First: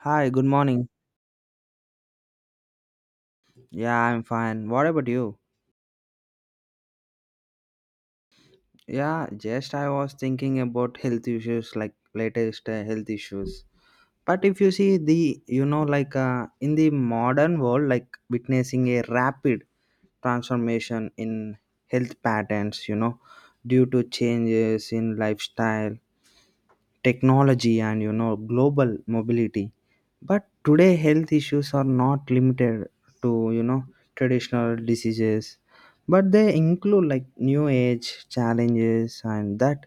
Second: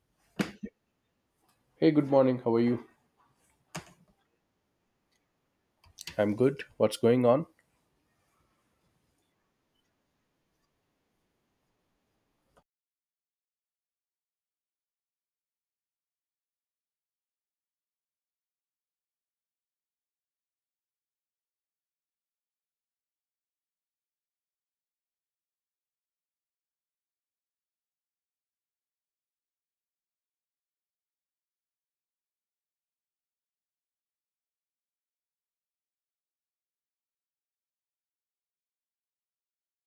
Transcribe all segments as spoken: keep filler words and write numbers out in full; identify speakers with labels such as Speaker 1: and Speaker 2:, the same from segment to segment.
Speaker 1: Hi, good morning.
Speaker 2: Hey, good morning. How are you?
Speaker 1: Yeah, I'm fine. What about you?
Speaker 2: I'm good. What's going on?
Speaker 1: Yeah, just I was thinking about health issues, like latest uh, health issues. But if you see the, you know, like uh, in the modern world, like witnessing a rapid transformation in health patterns, you know, due to changes in lifestyle, technology, and, you know, global mobility. But today health issues are not limited to you know traditional diseases, but they include like new age challenges and that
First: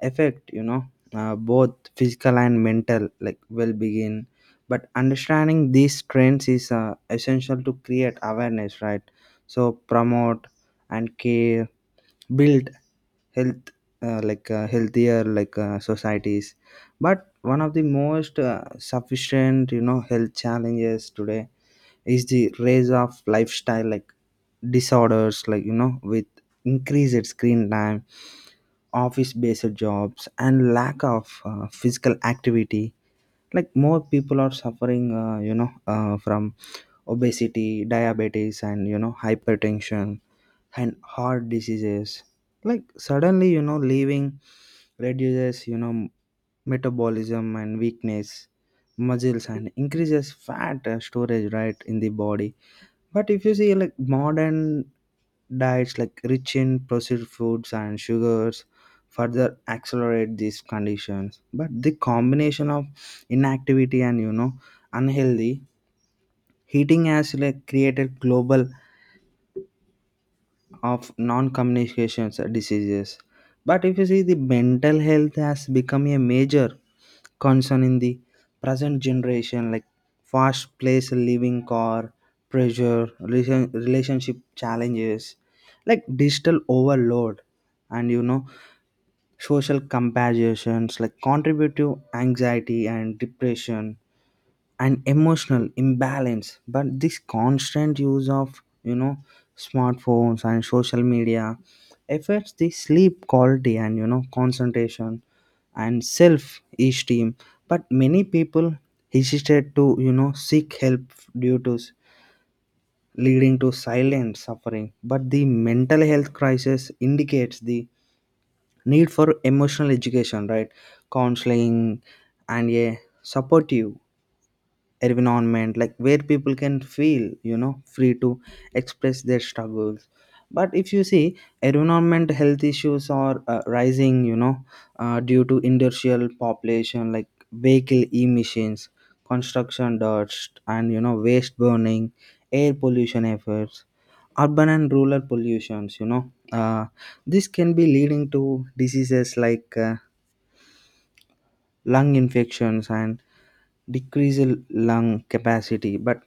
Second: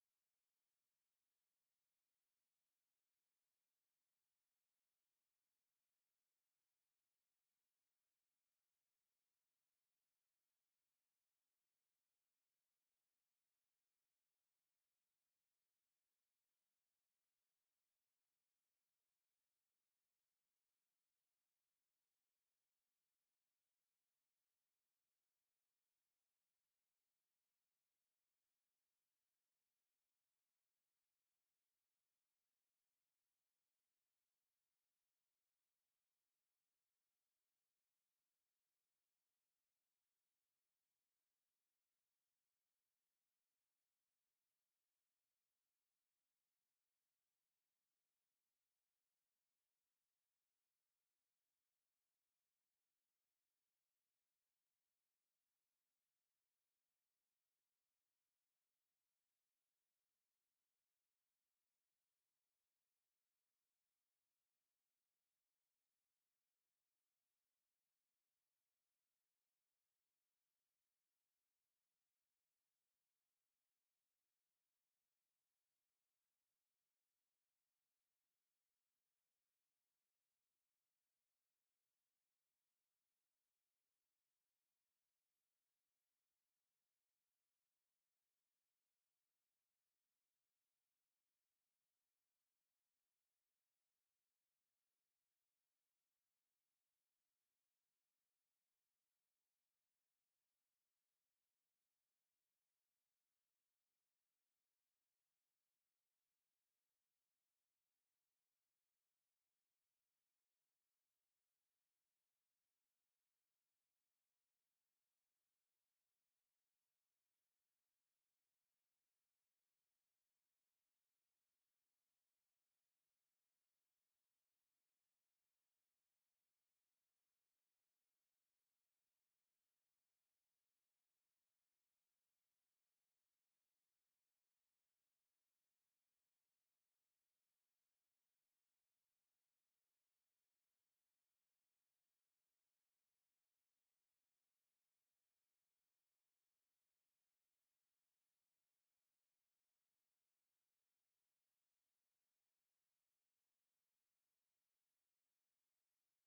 Speaker 1: affect you know uh, both physical and mental like well-being. But understanding these trends is uh, essential to create awareness, right? So promote and care, build health, uh, like uh, healthier like uh, societies. But one of the most uh, sufficient you know health challenges today is the rise of lifestyle like disorders, like you know with increased screen time, office based jobs, and lack of uh, physical activity, like more people are suffering uh, you know uh, from obesity, diabetes, and you know hypertension and heart diseases, like suddenly you know leaving reduces you know metabolism and weakness muscles and increases fat uh, storage right in the body. But if you see like modern diets like rich in processed foods and sugars further accelerate these conditions. But the combination of inactivity and you know unhealthy eating has like created global of non-communication diseases. But if you see, the mental health has become a major concern in the present generation, like fast place living, car pressure, relation, relationship challenges, like digital overload and you know social comparisons, like contribute to anxiety and depression and emotional imbalance. But this constant use of you know smartphones and social media affects the sleep quality and you know concentration and self esteem. But many people hesitate to you know seek help due to s- leading to silent suffering. But the mental health crisis indicates the need for emotional education, right, counseling, and a supportive environment like where people can feel you know free to express their struggles. But if you see, environment health issues are uh, rising, you know uh, due to industrial population like vehicle emissions, construction dust, and you know waste burning, air pollution efforts, urban and rural pollutions, you know uh, this can be leading to diseases like uh, lung infections and decrease lung capacity. But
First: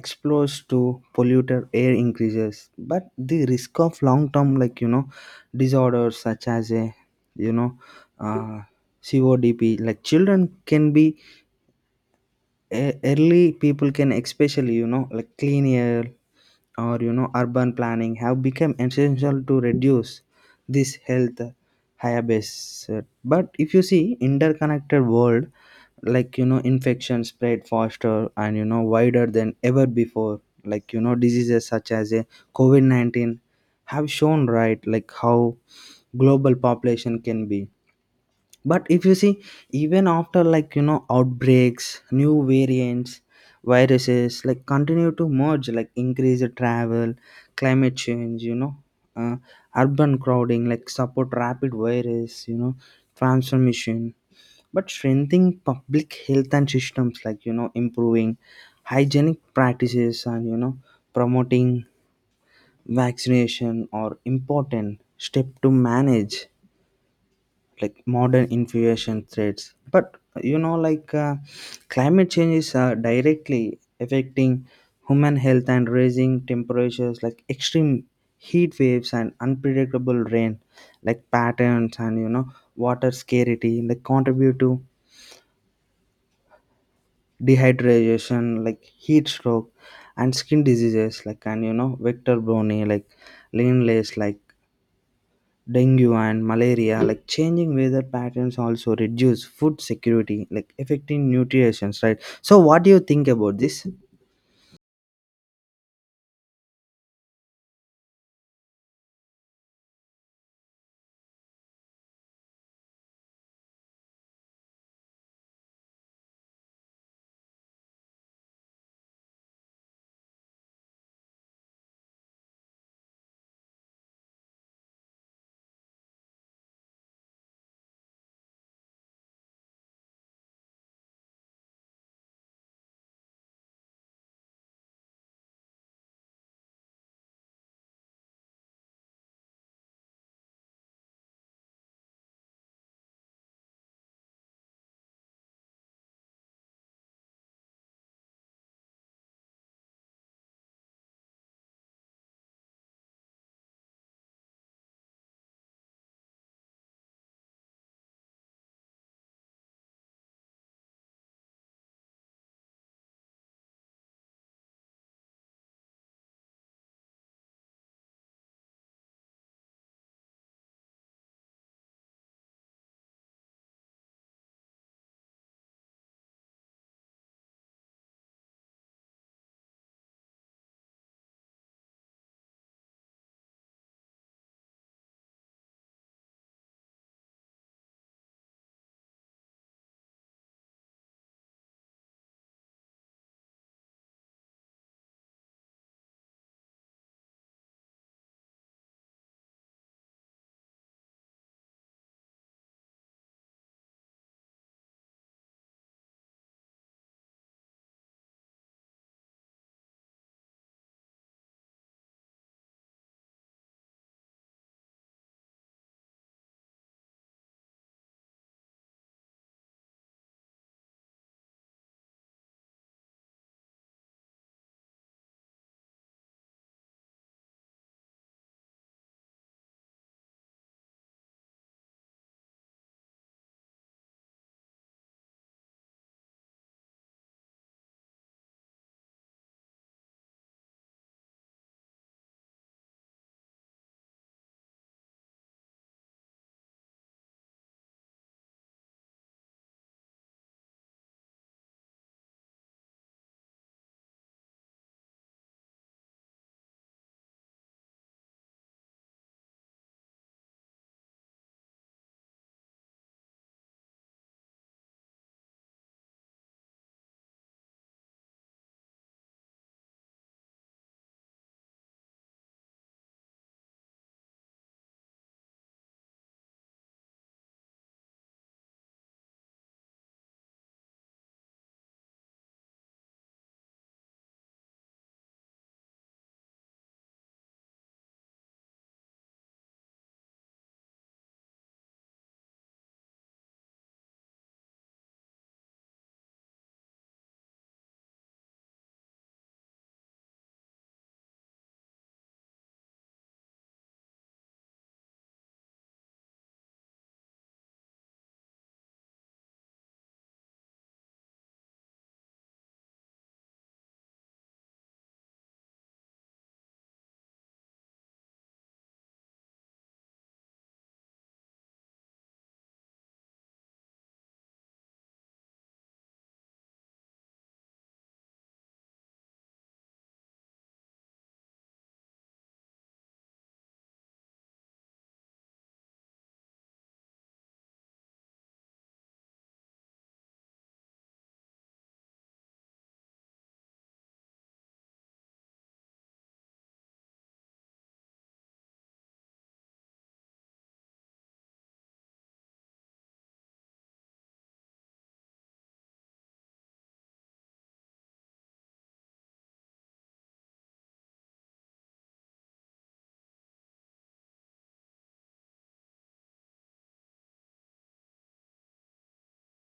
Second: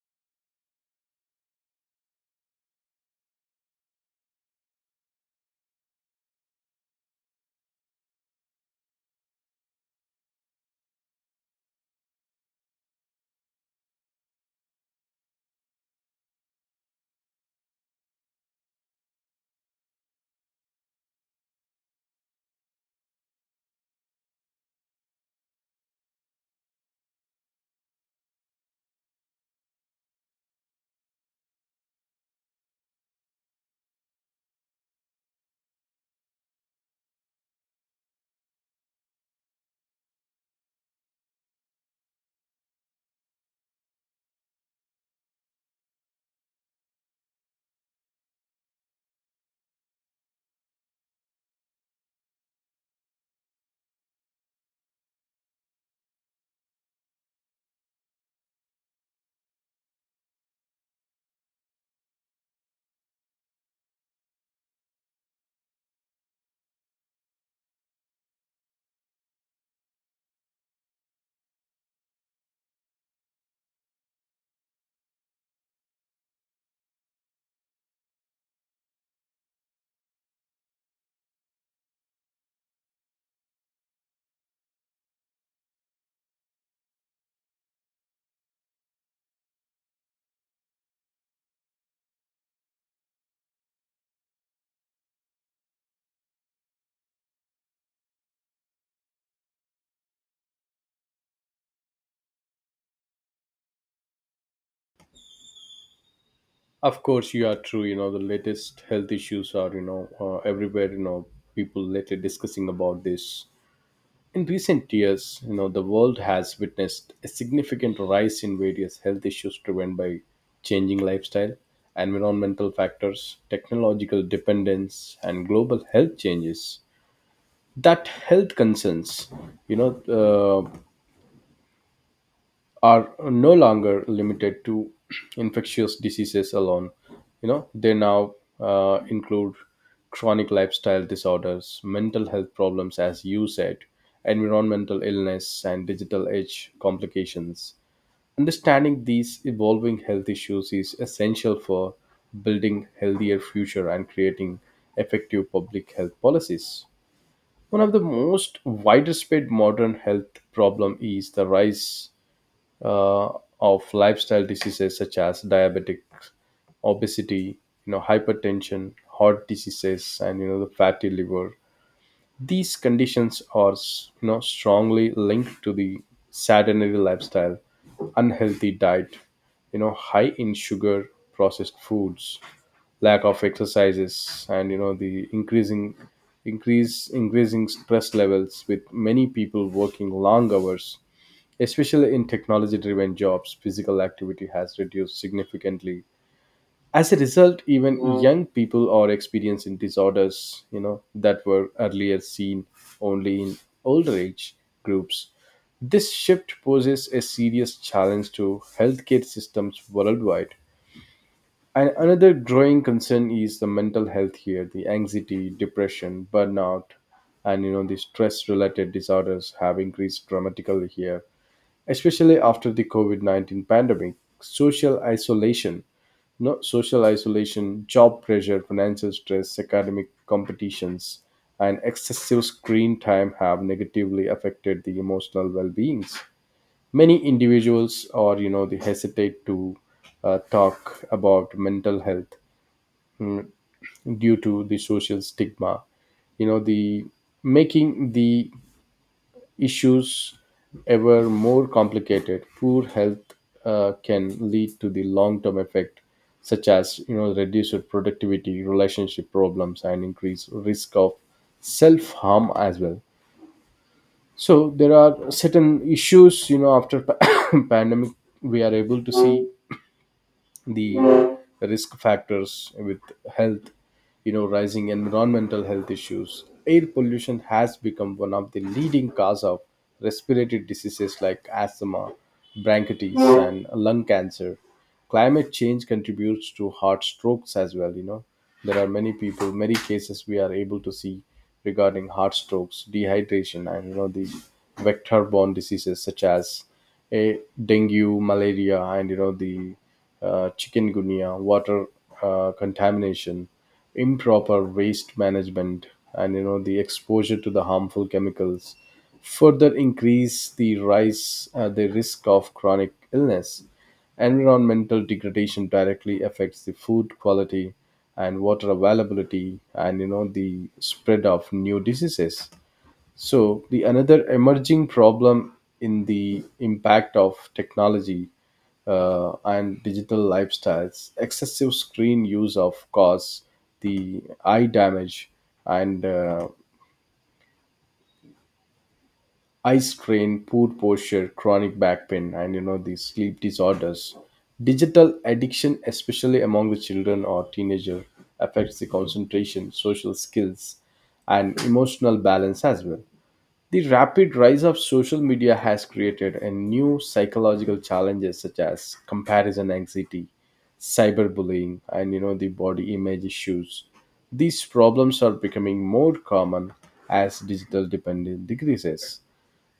Speaker 1: exposure to polluted air increases but the risk of long term like you know disorders such as a you know uh, codp, like children can be e- early people can, especially you know like clean air or you know urban planning have become essential to reduce this health hiatus. But if you see interconnected world, like you know infection spread faster and you know wider than ever before, like you know diseases such as a covid nineteen have shown, right, like how global population can be. But if you see, even after like you know outbreaks, new variants, viruses like continue to merge, like increase the travel, climate change, you know uh, urban crowding like support rapid virus you know transformation. But strengthening public health and systems, like you know improving hygienic practices and you know promoting vaccination are important step to manage like modern infection threats. But you know like uh, climate change is uh, directly affecting human health and raising temperatures, like extreme heat waves and unpredictable rain like patterns and you know water scarcity like contribute to dehydration, like heat stroke and skin diseases, like and you know vector borne like leanlace like dengue and malaria, like changing weather patterns also reduce food security, like affecting nutrition, right? So what do you think about this?
Speaker 2: Of course, you are true. You know, the latest health issues are, you know, uh, everywhere, you know, people later discussing about this. In recent years, you know, the world has witnessed a significant rise in various health issues driven by changing lifestyle, environmental factors, technological dependence, and global health changes. That health concerns, you know, uh, are no longer limited to infectious diseases alone. You know, they now uh, include chronic lifestyle disorders, mental health problems, as you said, environmental illness, and digital age complications. Understanding these evolving health issues is essential for building healthier future and creating effective public health policies. One of the most widespread modern health problem is the rise uh, of lifestyle diseases such as diabetic, obesity, you know, hypertension, heart diseases, and you know the fatty liver. These conditions are s- you know strongly linked to the sedentary lifestyle, unhealthy diet, you know, high in sugar, processed foods, lack of exercises, and you know the increasing increase increasing stress levels with many people working long hours. Especially in technology driven jobs, physical activity has reduced significantly. As a result, even Mm. young people are experiencing disorders, you know, that were earlier seen only in older age groups. This shift poses a serious challenge to healthcare systems worldwide. And another growing concern is the mental health here, the anxiety, depression, burnout, and you know the stress related disorders have increased dramatically here, especially after the COVID nineteen pandemic, social isolation, no, social isolation, job pressure, financial stress, academic competitions, and excessive screen time have negatively affected the emotional well beings. Many individuals, or you know, they hesitate to uh, talk about mental health due to the social stigma, you know the making the issues ever more complicated. Poor health uh, can lead to the long-term effect, such as you know reduced productivity, relationship problems, and increased risk of self-harm as well. So there are certain issues, you know after pandemic we are able to see the risk factors with health. You know rising environmental health issues, air pollution has become one of the leading cause of respiratory diseases like asthma, bronchitis, and lung cancer. Climate change contributes to heart strokes as well. You know there are many people, many cases we are able to see regarding heart strokes, dehydration, and you know the vector borne diseases such as a dengue, malaria, and you know the uh, chikungunya, water uh, contamination, improper waste management, and you know the exposure to the harmful chemicals further increase the rise uh, the risk of chronic illness. Environmental degradation directly affects the food quality and water availability and you know the spread of new diseases. So the another emerging problem in the impact of technology uh, and digital lifestyles, excessive screen use of cause the eye damage and uh, eye strain, poor posture, chronic back pain, and you know these sleep disorders. Digital addiction, especially among the children or teenager, affects the concentration, social skills, and emotional balance as well. The rapid rise of social media has created a new psychological challenges such as comparison anxiety, cyberbullying, and you know the body image issues. These problems are becoming more common as digital dependence decreases.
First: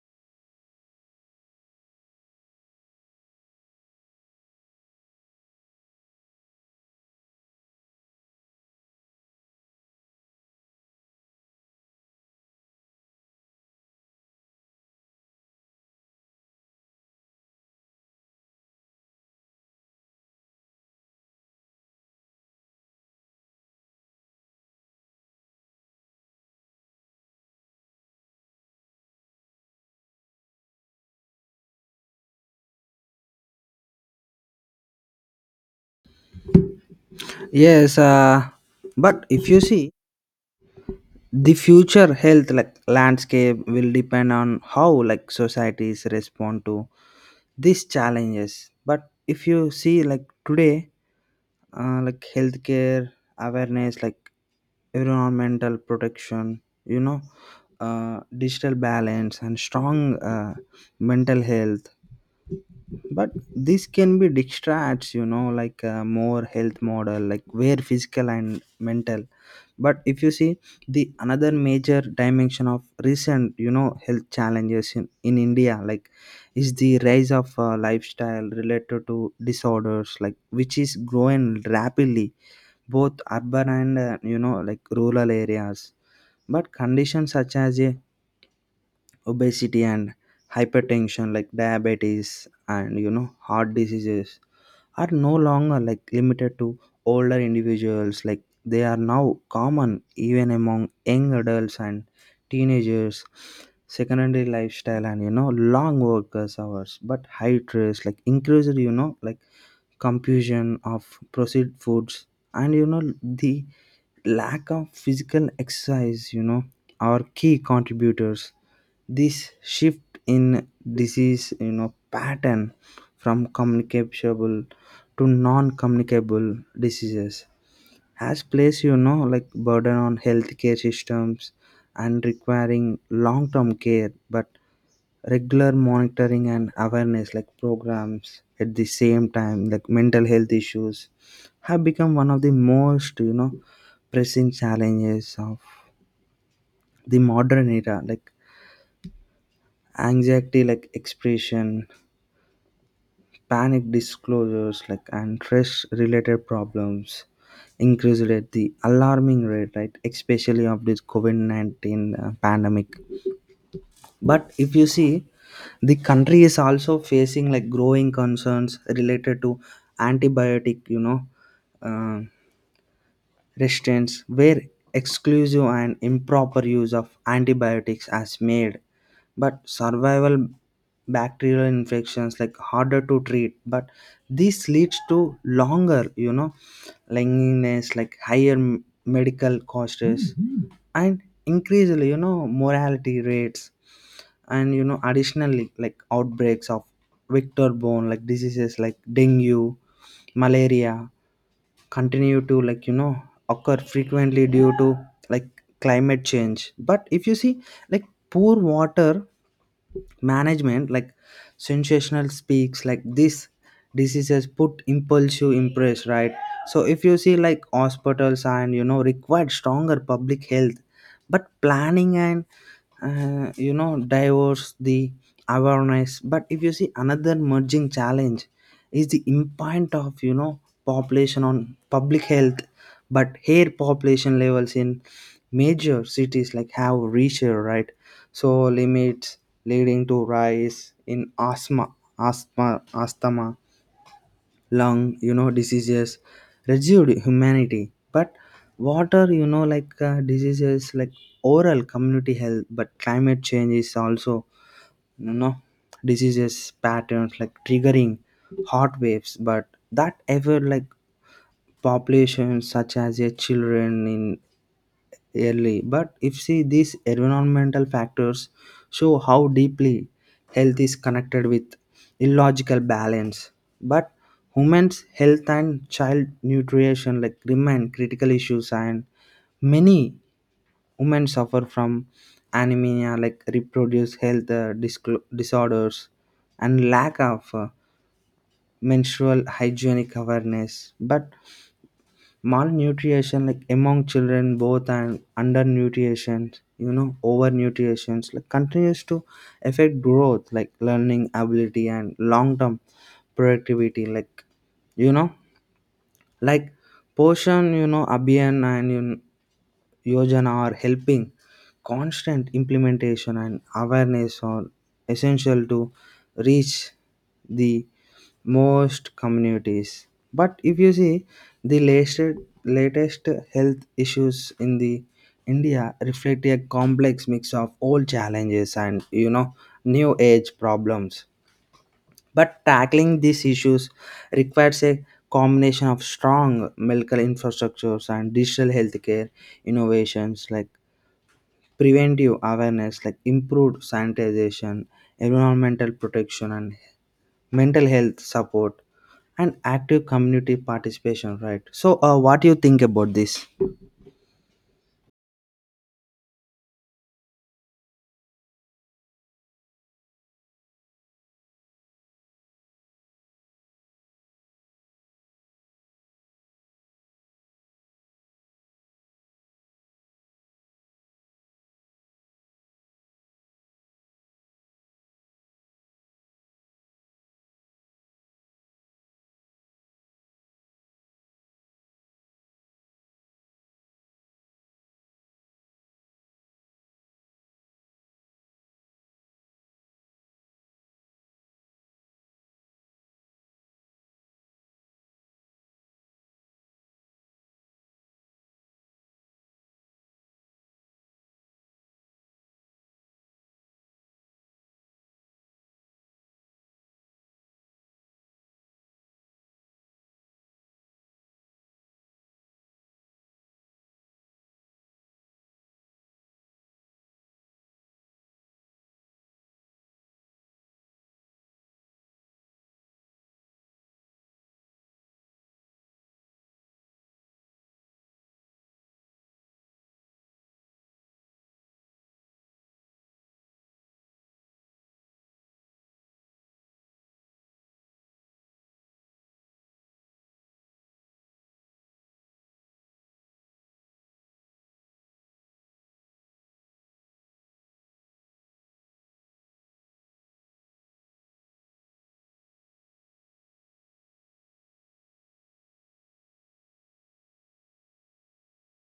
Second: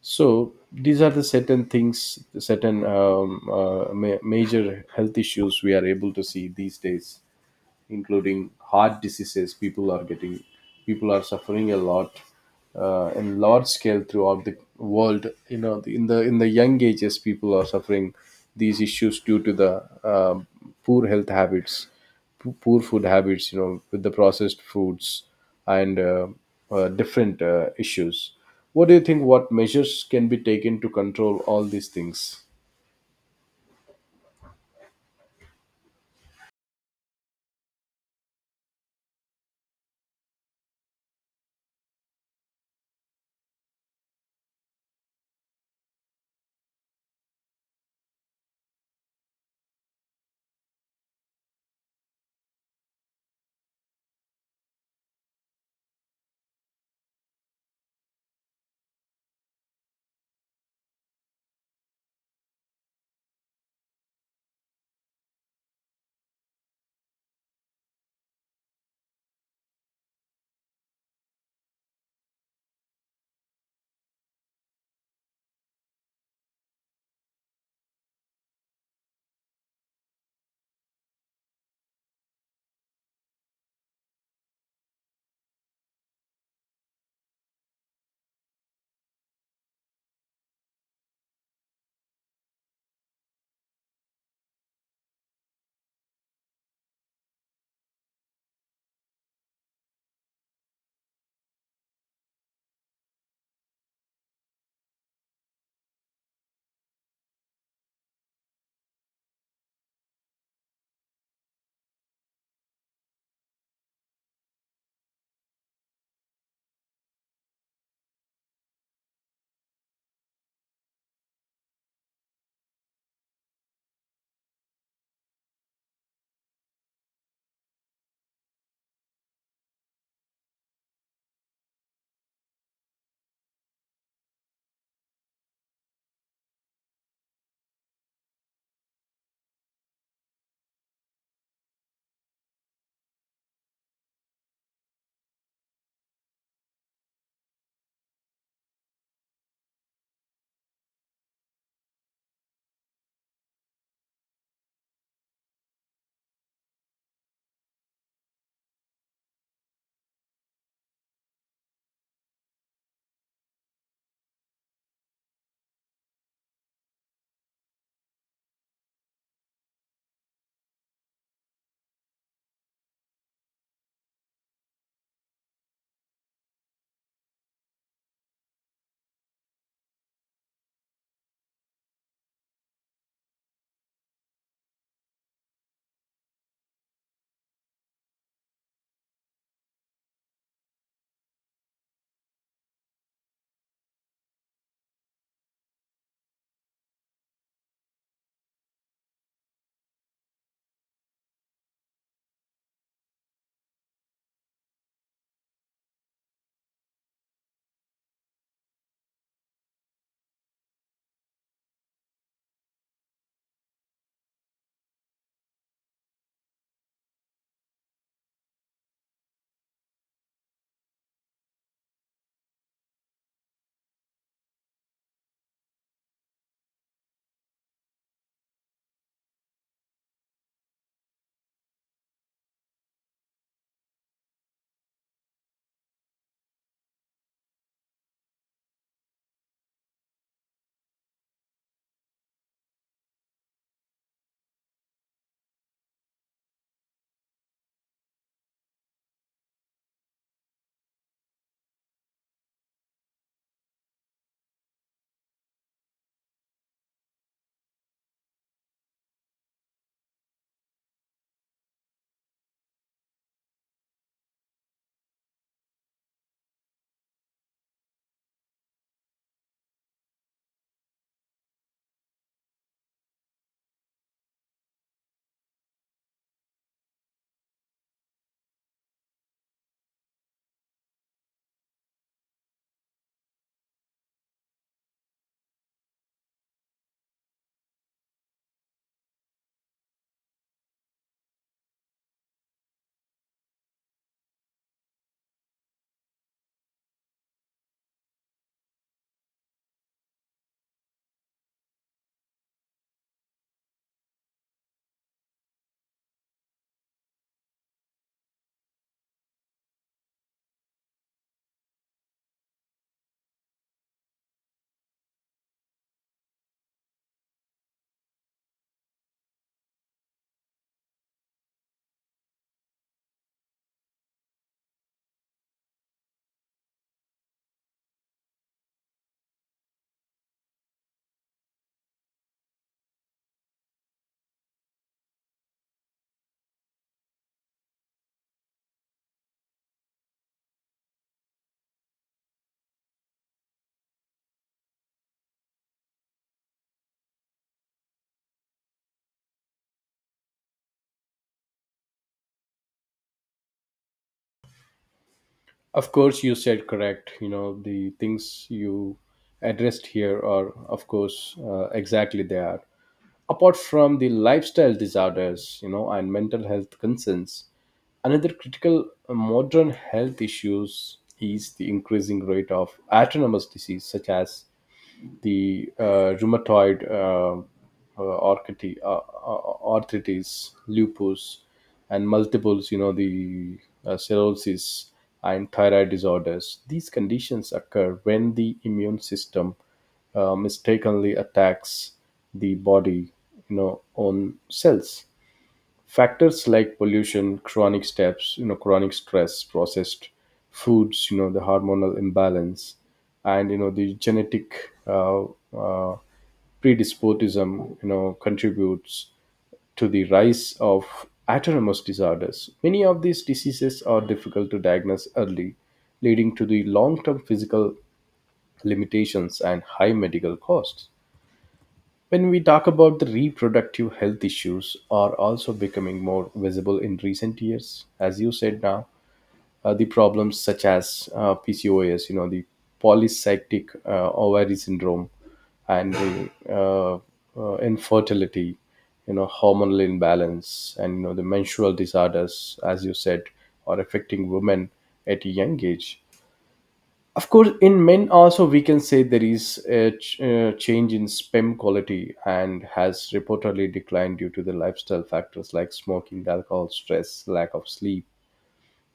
Speaker 2: So these are the certain things, certain um, uh, ma- major health issues we are able to see these days, including heart diseases. People are getting, people are suffering a lot, uh, in large scale throughout the world. You know, in the in the young ages, people are suffering these issues due to the um poor health habits, p- poor food habits. You know, with the processed foods and uh, uh, different uh, issues. What do you think? What measures can be taken to control all these things?
Speaker 1: Yes, uh, but if you see, the future health like landscape will depend on how like societies respond to these challenges. But if you see like today uh, like healthcare awareness, like environmental protection, you know uh, digital balance and strong uh, mental health, but this can be distracts you know like a more health model like where physical and mental. But if you see, the another major dimension of recent you know health challenges in, in india like is the rise of uh, lifestyle related to disorders like which is growing rapidly, both urban and uh, you know like rural areas. But conditions such as uh, obesity and hypertension, like diabetes and you know heart diseases are no longer like limited to older individuals, like they are now common even among young adults and teenagers. Secondary lifestyle and you know long workers hours, but high stress like increased you know like confusion of processed foods and you know the lack of physical exercise, you know are key contributors. This shift in disease you know pattern from communicable to non-communicable diseases has placed you know like burden on healthcare systems and requiring long-term care. But regular monitoring and awareness like programs, at the same time like mental health issues have become one of the most you know pressing challenges of the modern era, like anxiety like expression, panic disclosures, like and stress related problems increased at the alarming rate, right, especially of this covid nineteen uh, pandemic. But if you see, the country is also facing like growing concerns related to antibiotic, you know, uh, restraints where exclusive and improper use of antibiotics has made but survival bacterial infections like harder to treat. But this leads to longer you know lengthiness, like higher m- medical costs. Mhm. And increasingly you know mortality rates and you know additionally like outbreaks of vector borne like diseases like dengue, malaria continue to like you know occur frequently due to like climate change. But if you see like poor water management, like sensational speaks like this diseases put impulsive impress, right? So if you see like hospitals and you know required stronger public health, but planning and uh, you know diverse the awareness. But if you see, another merging challenge is the impact of you know population on public health. But here population levels in major cities like have reached, right, so limits, leading to rise in asthma, asthma asthma lung you know diseases, reduced humanity. But water you know like uh, diseases like oral community health. But climate change is also you know diseases patterns like triggering hot waves, but that ever like populations such as a children in early. But if see these environmental factors show how deeply health is connected with illogical balance. But women's health and child nutrition like remain critical issues, and many women suffer from anemia, like reproduce health uh, disclo disorders and lack of uh, menstrual hygienic awareness. But malnutrition like among children, both and undernutrition, you know overnutrition like continues to affect growth, like learning ability and long term productivity, like you know like portion you know abian and you Yojana are helping. Constant implementation and awareness are essential to reach the most communities. But if you see the latest latest health issues in the India reflect a complex mix of old challenges and you know new age problems. But tackling these issues requires a combination of strong medical infrastructures and digital healthcare innovations, like preventive awareness, like improved sanitization, environmental protection, and mental health support, and active community participation. Right. So, uh, what do you think about this?
Speaker 2: Of course, you said correct. You know, the things you addressed here are, of course, uh, exactly they are. Apart from the lifestyle disorders, you know, and mental health concerns, another critical uh, modern health issues is the increasing rate of autonomous disease such as the uh, rheumatoid uh, uh, architi- uh, uh, arthritis, lupus, and multiples, you know, the uh, cirrhosis and thyroid disorders. These conditions occur when the immune system uh, mistakenly attacks the body, you know, own cells. Factors like pollution, chronic steps you know chronic stress, processed foods, you know the hormonal imbalance, and you know the genetic uh, uh, predisposism you know contributes to the rise of autonomous disorders. Many of these diseases are difficult to diagnose early, leading to the long-term physical limitations and high medical costs. When we talk about the reproductive health issues are also becoming more visible in recent years. As you said now, uh, the problems such as uh, P C O S, you know, the polycystic uh, ovary syndrome and the uh, uh, infertility, you know, hormonal imbalance and, you know, the menstrual disorders, as you said, are affecting women at a young age. Of course, in men also we can say there is a ch- uh, change in sperm quality and has reportedly declined due to the lifestyle factors like smoking, alcohol, stress, lack of sleep,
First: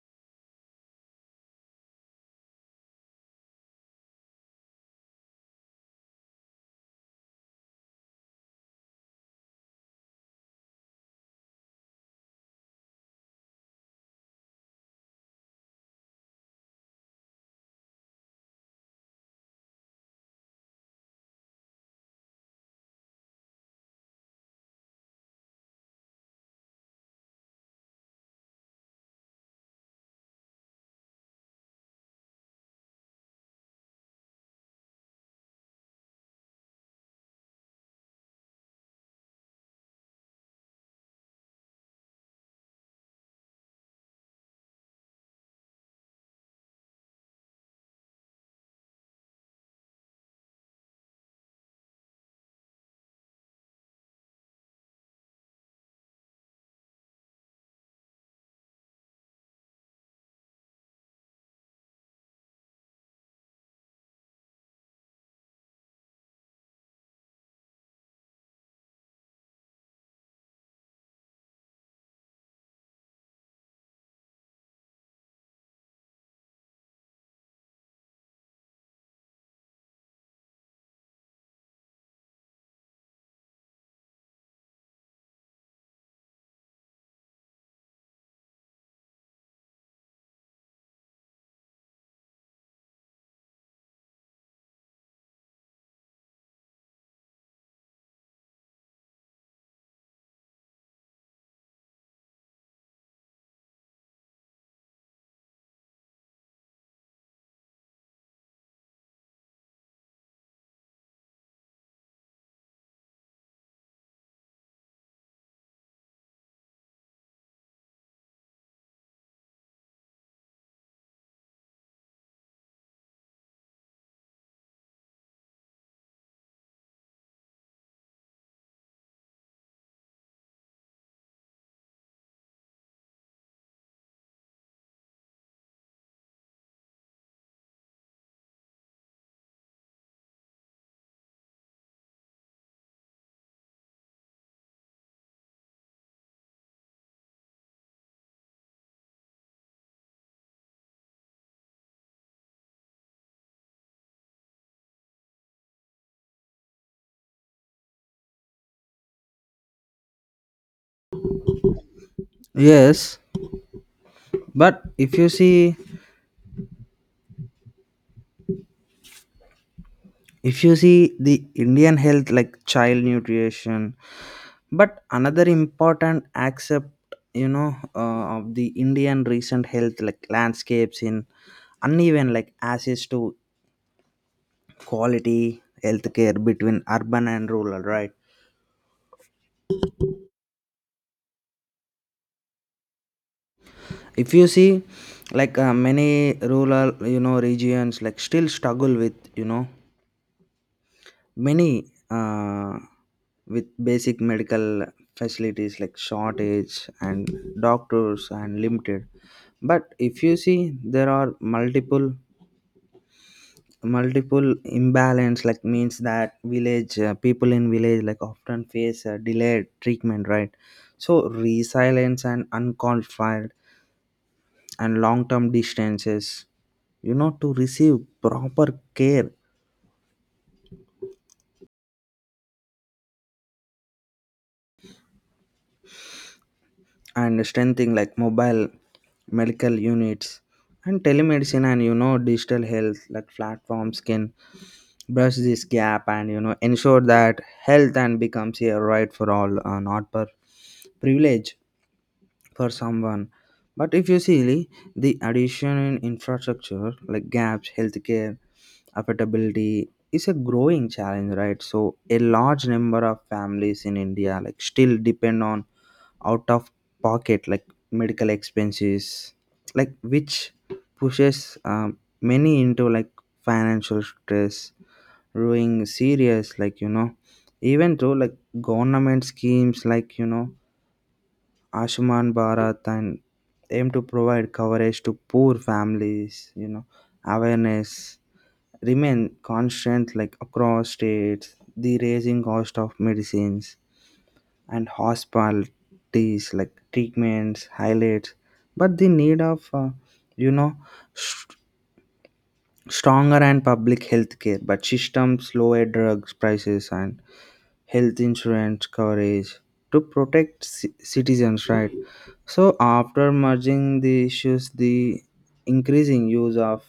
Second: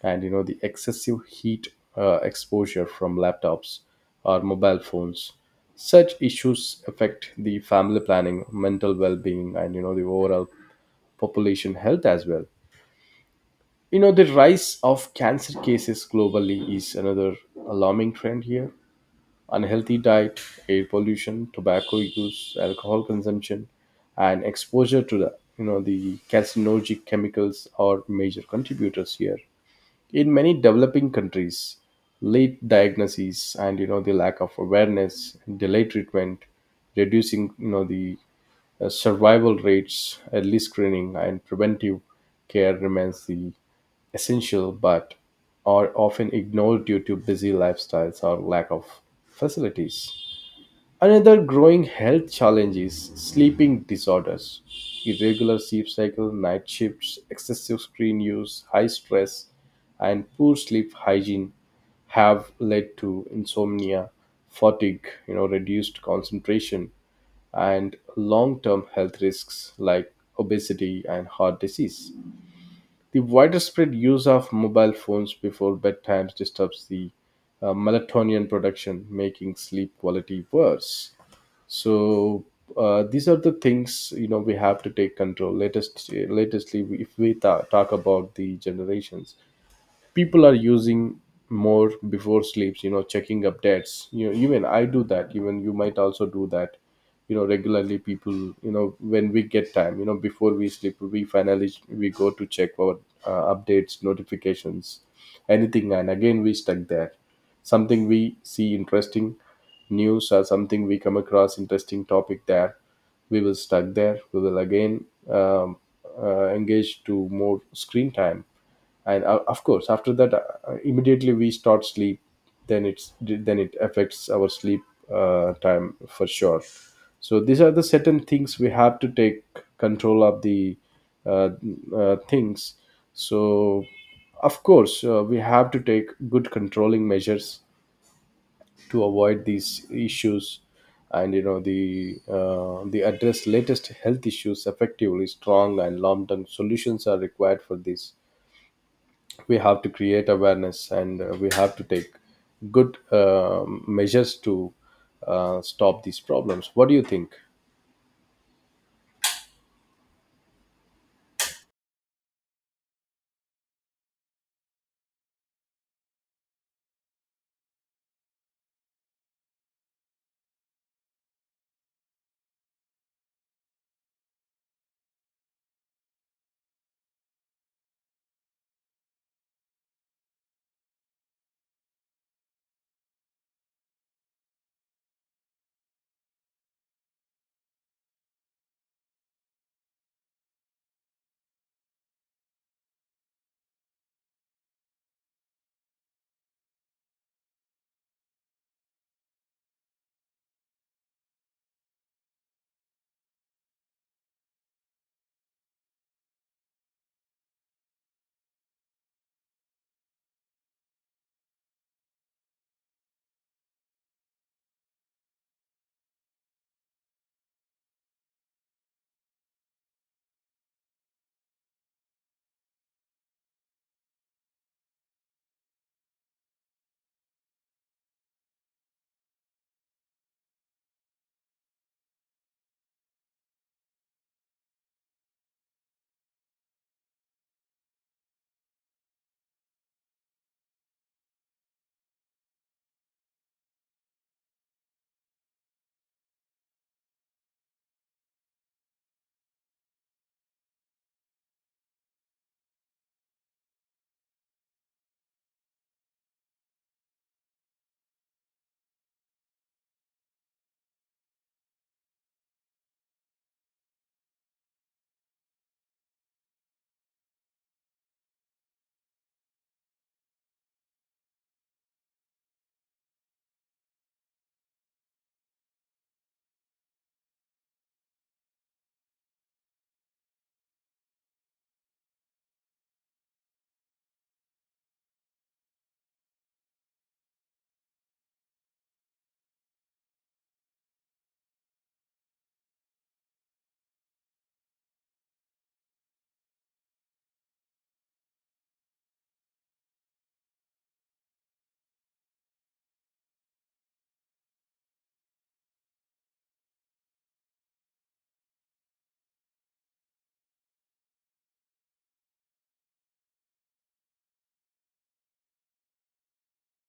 Speaker 2: and you know the excessive heat uh, exposure from laptops or mobile phones. Such issues affect the family planning, mental well-being, and you know the overall population health as well. You know, the rise of cancer cases globally is another alarming trend here. Unhealthy diet, air pollution, tobacco use, alcohol consumption, and exposure to the you know the carcinogenic chemicals are major contributors here. In many developing countries, late diagnoses and you know the lack of awareness delay treatment, reducing you know the uh, survival rates. Early screening and preventive care remains the essential but are often ignored due to busy lifestyles or lack of facilities. Another growing health challenge is sleeping disorders. Irregular sleep cycle, night shifts, excessive screen use, high stress, and poor sleep hygiene have led to insomnia, fatigue, you know, reduced concentration, and long-term health risks like obesity and heart disease. The widespread use of mobile phones before bedtimes disturbs the uh, melatonin production, making sleep quality worse. So uh, these are the things, you know we have to take control latest latestly. If we ta- talk about the generations, people are using more before sleeps, you know checking updates, you know even I do that, even you might also do that, you know regularly people, you know when we get time, you know before we sleep we finally we go to check our uh, updates, notifications, anything, and again we stuck there. Something we see interesting news or something we come across interesting topic there, we will stuck there, we will again um, uh, engage to more screen time and uh, of course after that uh, uh, immediately we start sleep, then it's then it affects our sleep uh, time for sure. So these are the certain things we have to take control of the uh, uh, things. So of course uh, we have to take good controlling measures to avoid these issues. And you know the uh, the address latest health issues effectively, strong and long term solutions are required for this. We have to create awareness and uh, we have to take good uh, measures to uh, stop these problems. What do you think?
Speaker 1: Yes, but if you see, if you see the Indian health like child nutrition. But another important aspect, you know, uh, of the Indian recent health like landscapes in uneven like access to quality healthcare between urban and rural, right? If you see, like uh, many rural, you know, regions like still struggle with, you know, many uh, with basic medical facilities like shortage and doctors and limited. But if you see, there are multiple multiple imbalance like means that village uh, people in village like often face uh, delayed treatment, right. So resilience and unqualified and long-term distances you know to receive proper care. And strengthening like mobile medical units and telemedicine and you know digital health like platforms can brush this gap and you know ensure that health and becomes a right for all, uh, not per privilege for someone. But if you see, the addition in infrastructure like gaps, healthcare affordability is a growing challenge, right? So a large number of families in India like still depend on out of pocket like medical expenses, like which pushes um, many into like financial stress, ruining serious like you know, even though like government schemes like you know Ayushman Bharat and aim to provide coverage to poor families, you know, awareness remain constant like across states, the raising cost of medicines and hospitalities like treatments highlights, but the need of uh, you know st- stronger and public health care, but systems lower drugs prices and health insurance coverage to protect ci- citizens, right. So after merging the issues, the increasing use of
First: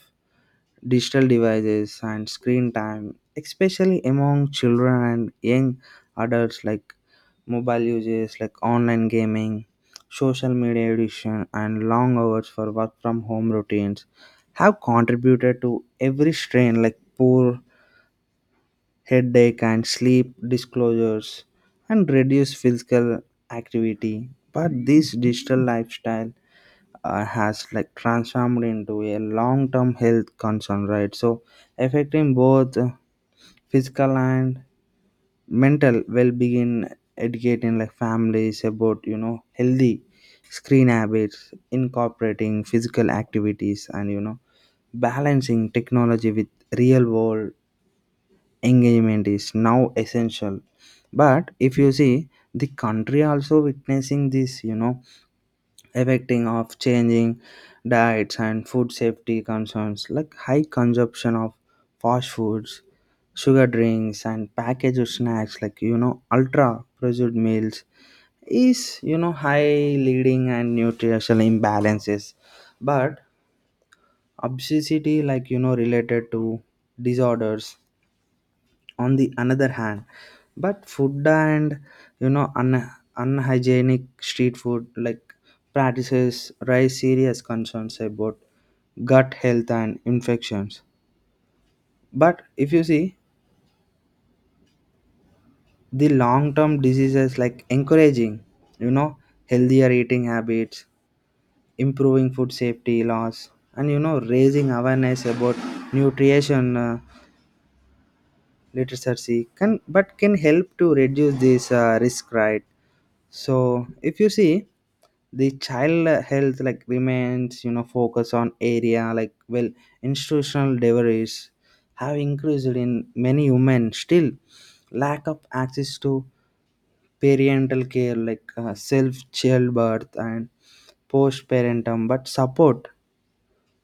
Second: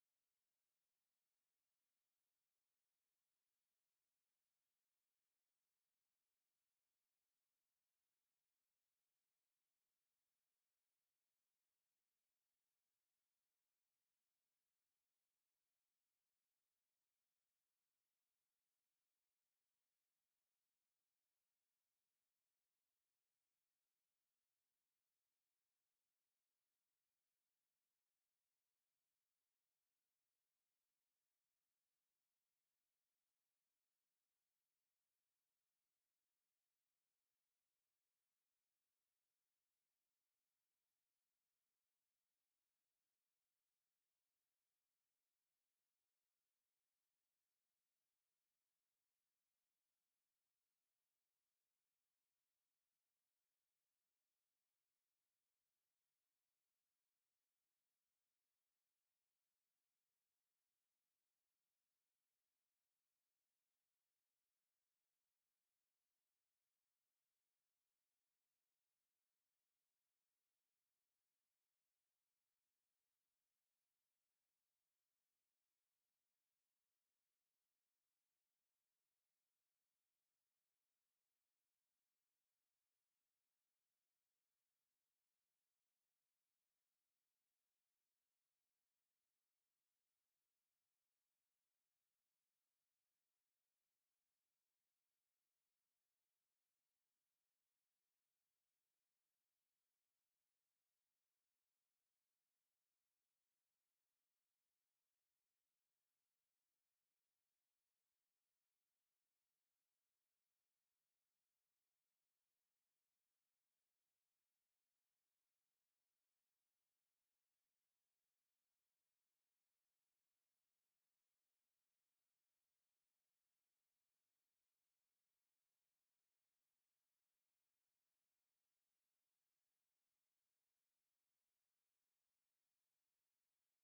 Speaker 1: digital devices and screen time, especially among children and young adults, like mobile uses, like online gaming, social media addiction, and long hours for work from home routines have contributed to every strain, like poor headache and sleep disclosures and reduce physical activity. But this digital lifestyle uh, has like transformed into a long-term health concern, right, so affecting both uh, physical and mental well-being. Educating like families about you know healthy screen habits, incorporating physical activities and you know balancing technology with real world engagement is now essential. But if you see the country also witnessing this you know affecting of changing diets and food safety concerns, like high consumption of fast foods, sugar drinks, and packaged snacks, like you know ultra processed meals is you know high leading and nutritional imbalances. But obesity like you know related to disorders on the another hand. But food and you know un- unhygienic street food like practices raise serious concerns about gut health and infections. But if you see the long term diseases like encouraging you know healthier eating habits, improving food safety laws and you know raising awareness about nutrition uh, literacy can but can help to reduce this uh, risk, right. So if you see the child health like remains you know focus on area, like well institutional deliveries have increased in many women, still lack of access to parental care like uh, self childbirth and postpartum, but support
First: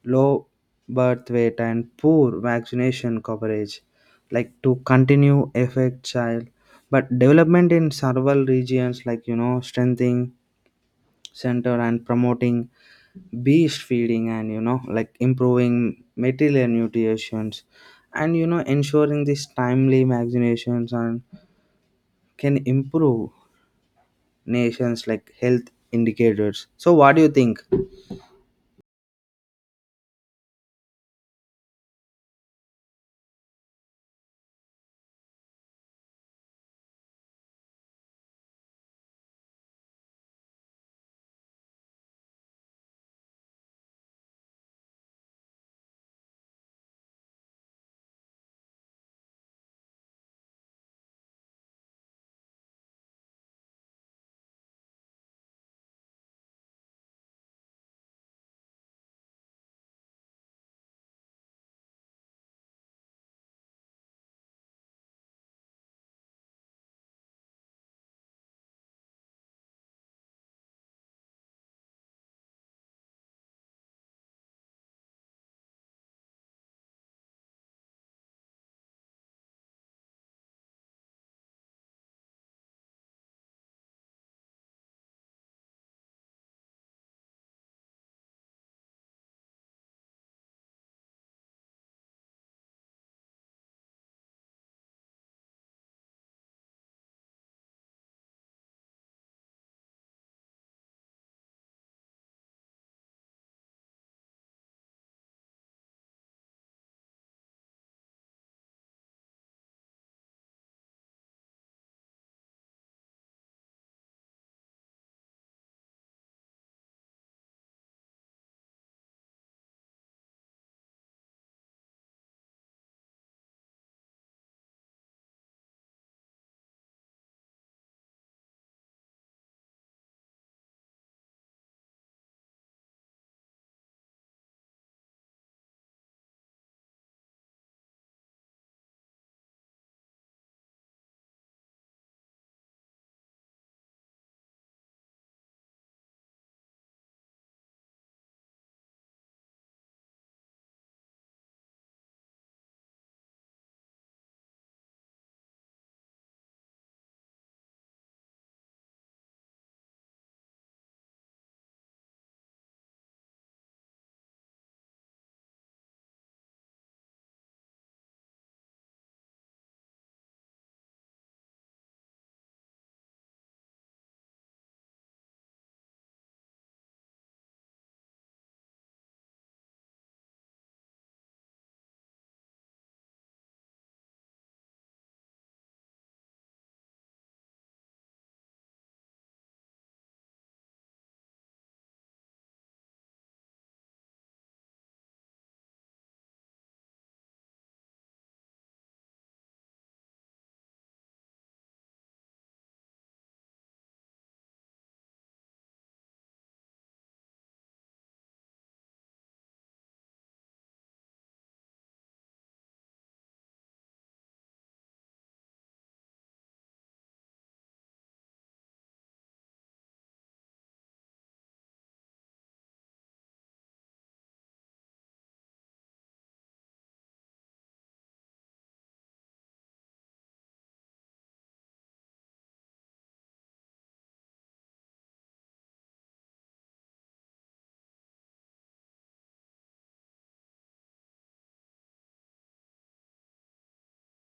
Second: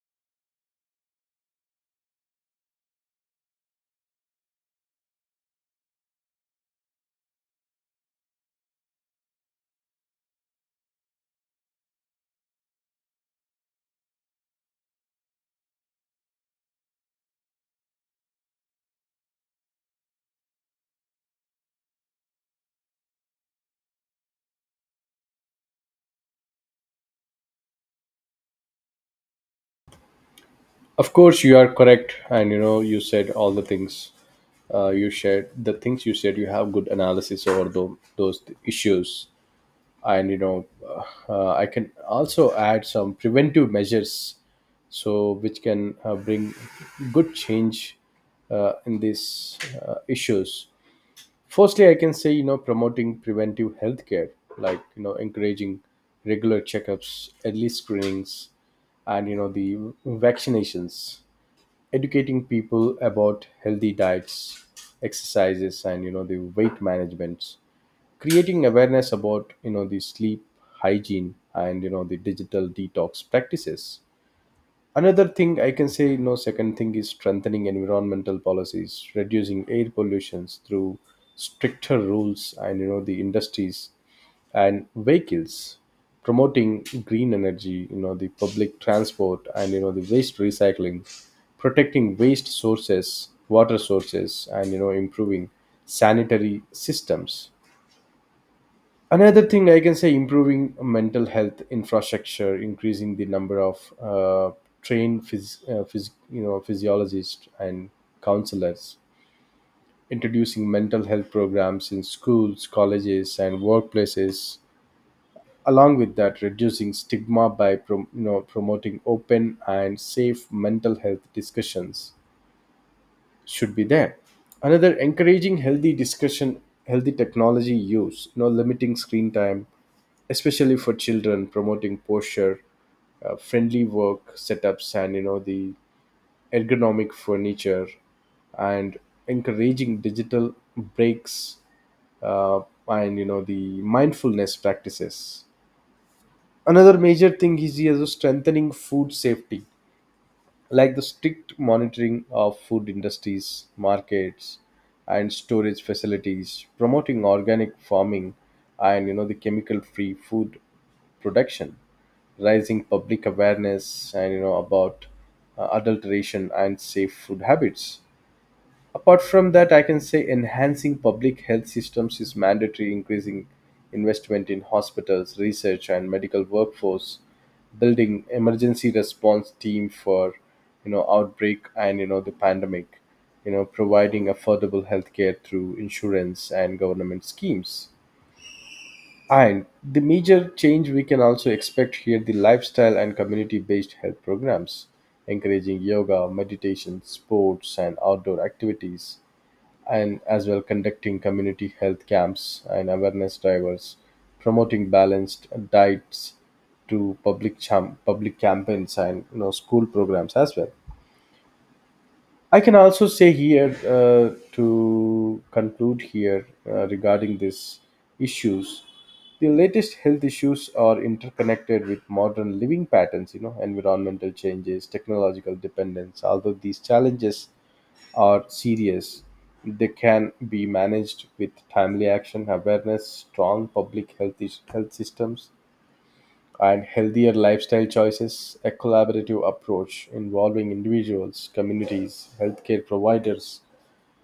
Speaker 1: low birth weight and poor vaccination coverage like to continue affect child but development in several regions, like you know strengthening center and promoting beast feeding and you know like improving material nutritions and you know ensuring these timely vaccinations and can improve nations like health indicators. So what do you think?
Speaker 2: Of course, you are correct and you know you said all the things, uh, you shared the things, you said you have good analysis over tho- those issues. And you know uh, I can also add some preventive measures so which can uh, bring good change uh, in these uh, issues. Firstly, I can say, you know promoting preventive healthcare, like you know encouraging regular checkups, early screenings, and you know the vaccinations, educating people about healthy diets, exercises, and you know the weight management, creating awareness about you know the sleep hygiene and you know the digital detox practices. Another thing I can say, you know second thing is strengthening environmental policies, reducing air pollutions through stricter rules, and you know the industries and vehicles, promoting green energy, you know the public transport, and you know the waste recycling, protecting waste sources water sources, and you know improving sanitary systems. Another thing I can say, improving mental health infrastructure, increasing the number of uh, trained phys- uh, phys- you know physiologists and counselors, introducing mental health programs in schools, colleges, and workplaces, along with that reducing stigma by prom- you know promoting open and safe mental health discussions should be there. Another encouraging healthy discussion, healthy technology use, you know, limiting screen time, especially for children, promoting posture, uh, friendly work setups, and you know the ergonomic furniture, and encouraging digital breaks, uh, and you know the mindfulness practices. Another major thing is also strengthening food safety, like the strict monitoring of food industries, markets, and storage facilities, promoting organic farming and you know the chemical-free food production, raising public awareness and you know about uh, adulteration and safe food habits. Apart from that, I can say enhancing public health systems is mandatory, increasing investment in hospitals, research, and medical workforce, building emergency response team for you know outbreak and you know the pandemic, you know providing affordable healthcare through insurance and government schemes. And the major change we can also expect here, the lifestyle and community based health programs, encouraging yoga, meditation, sports, and outdoor activities, and as well conducting community health camps and awareness drivers, promoting balanced diets to public cham- public campaigns and you know school programs as well. I can also say here, uh, to conclude here, uh, regarding these issues, the latest health issues are interconnected with modern living patterns, you know, environmental changes, technological dependence. Although these challenges are serious, they can be managed with timely action, awareness, strong public health, is- health systems, and healthier lifestyle choices. A collaborative approach involving individuals, communities, healthcare providers,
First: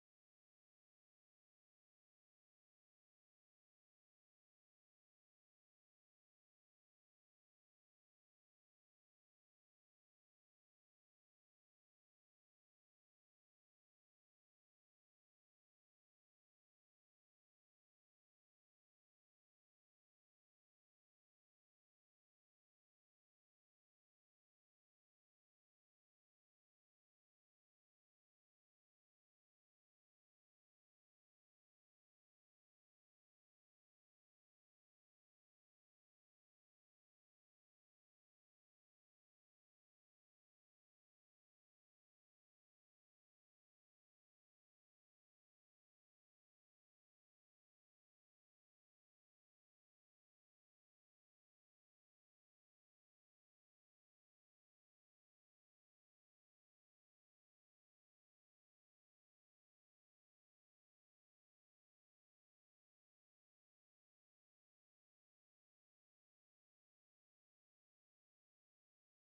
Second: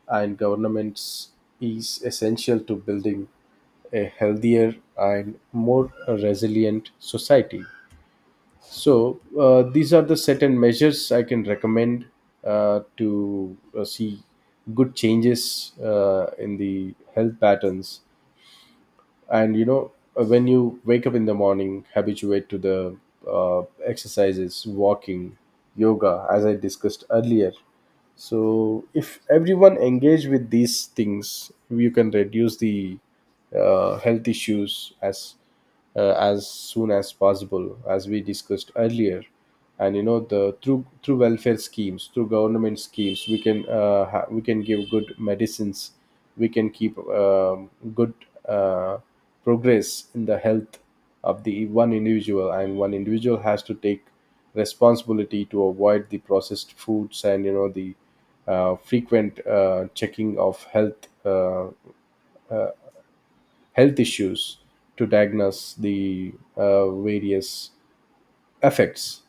Speaker 2: and governments is essential to building a healthier and more resilient society. So uh, these are the certain measures I can recommend uh, to uh, see good changes uh, in the health patterns. And you know, uh, when you wake up in the morning, habituate to the uh, exercises, walking, yoga, as I discussed earlier. So if everyone engage with these things, you can reduce the uh, health issues as uh, as soon as possible, as we discussed earlier. And you know, the through through welfare schemes, through government schemes, we can uh, ha- we can give good medicines. We can keep um, good uh, progress in the health of the one individual, and one individual has to take responsibility to avoid the processed foods and you know the uh, frequent uh, checking of health uh, health issues to diagnose the uh, various effects.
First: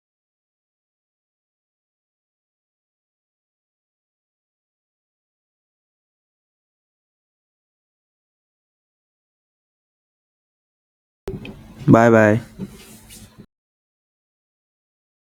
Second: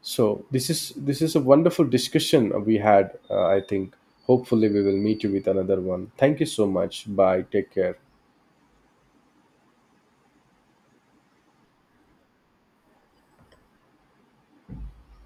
Speaker 2: So this is this is a wonderful discussion we had. uh, I think hopefully we will meet you with another one. Thank you so much. Bye, take care.
Speaker 1: Bye bye.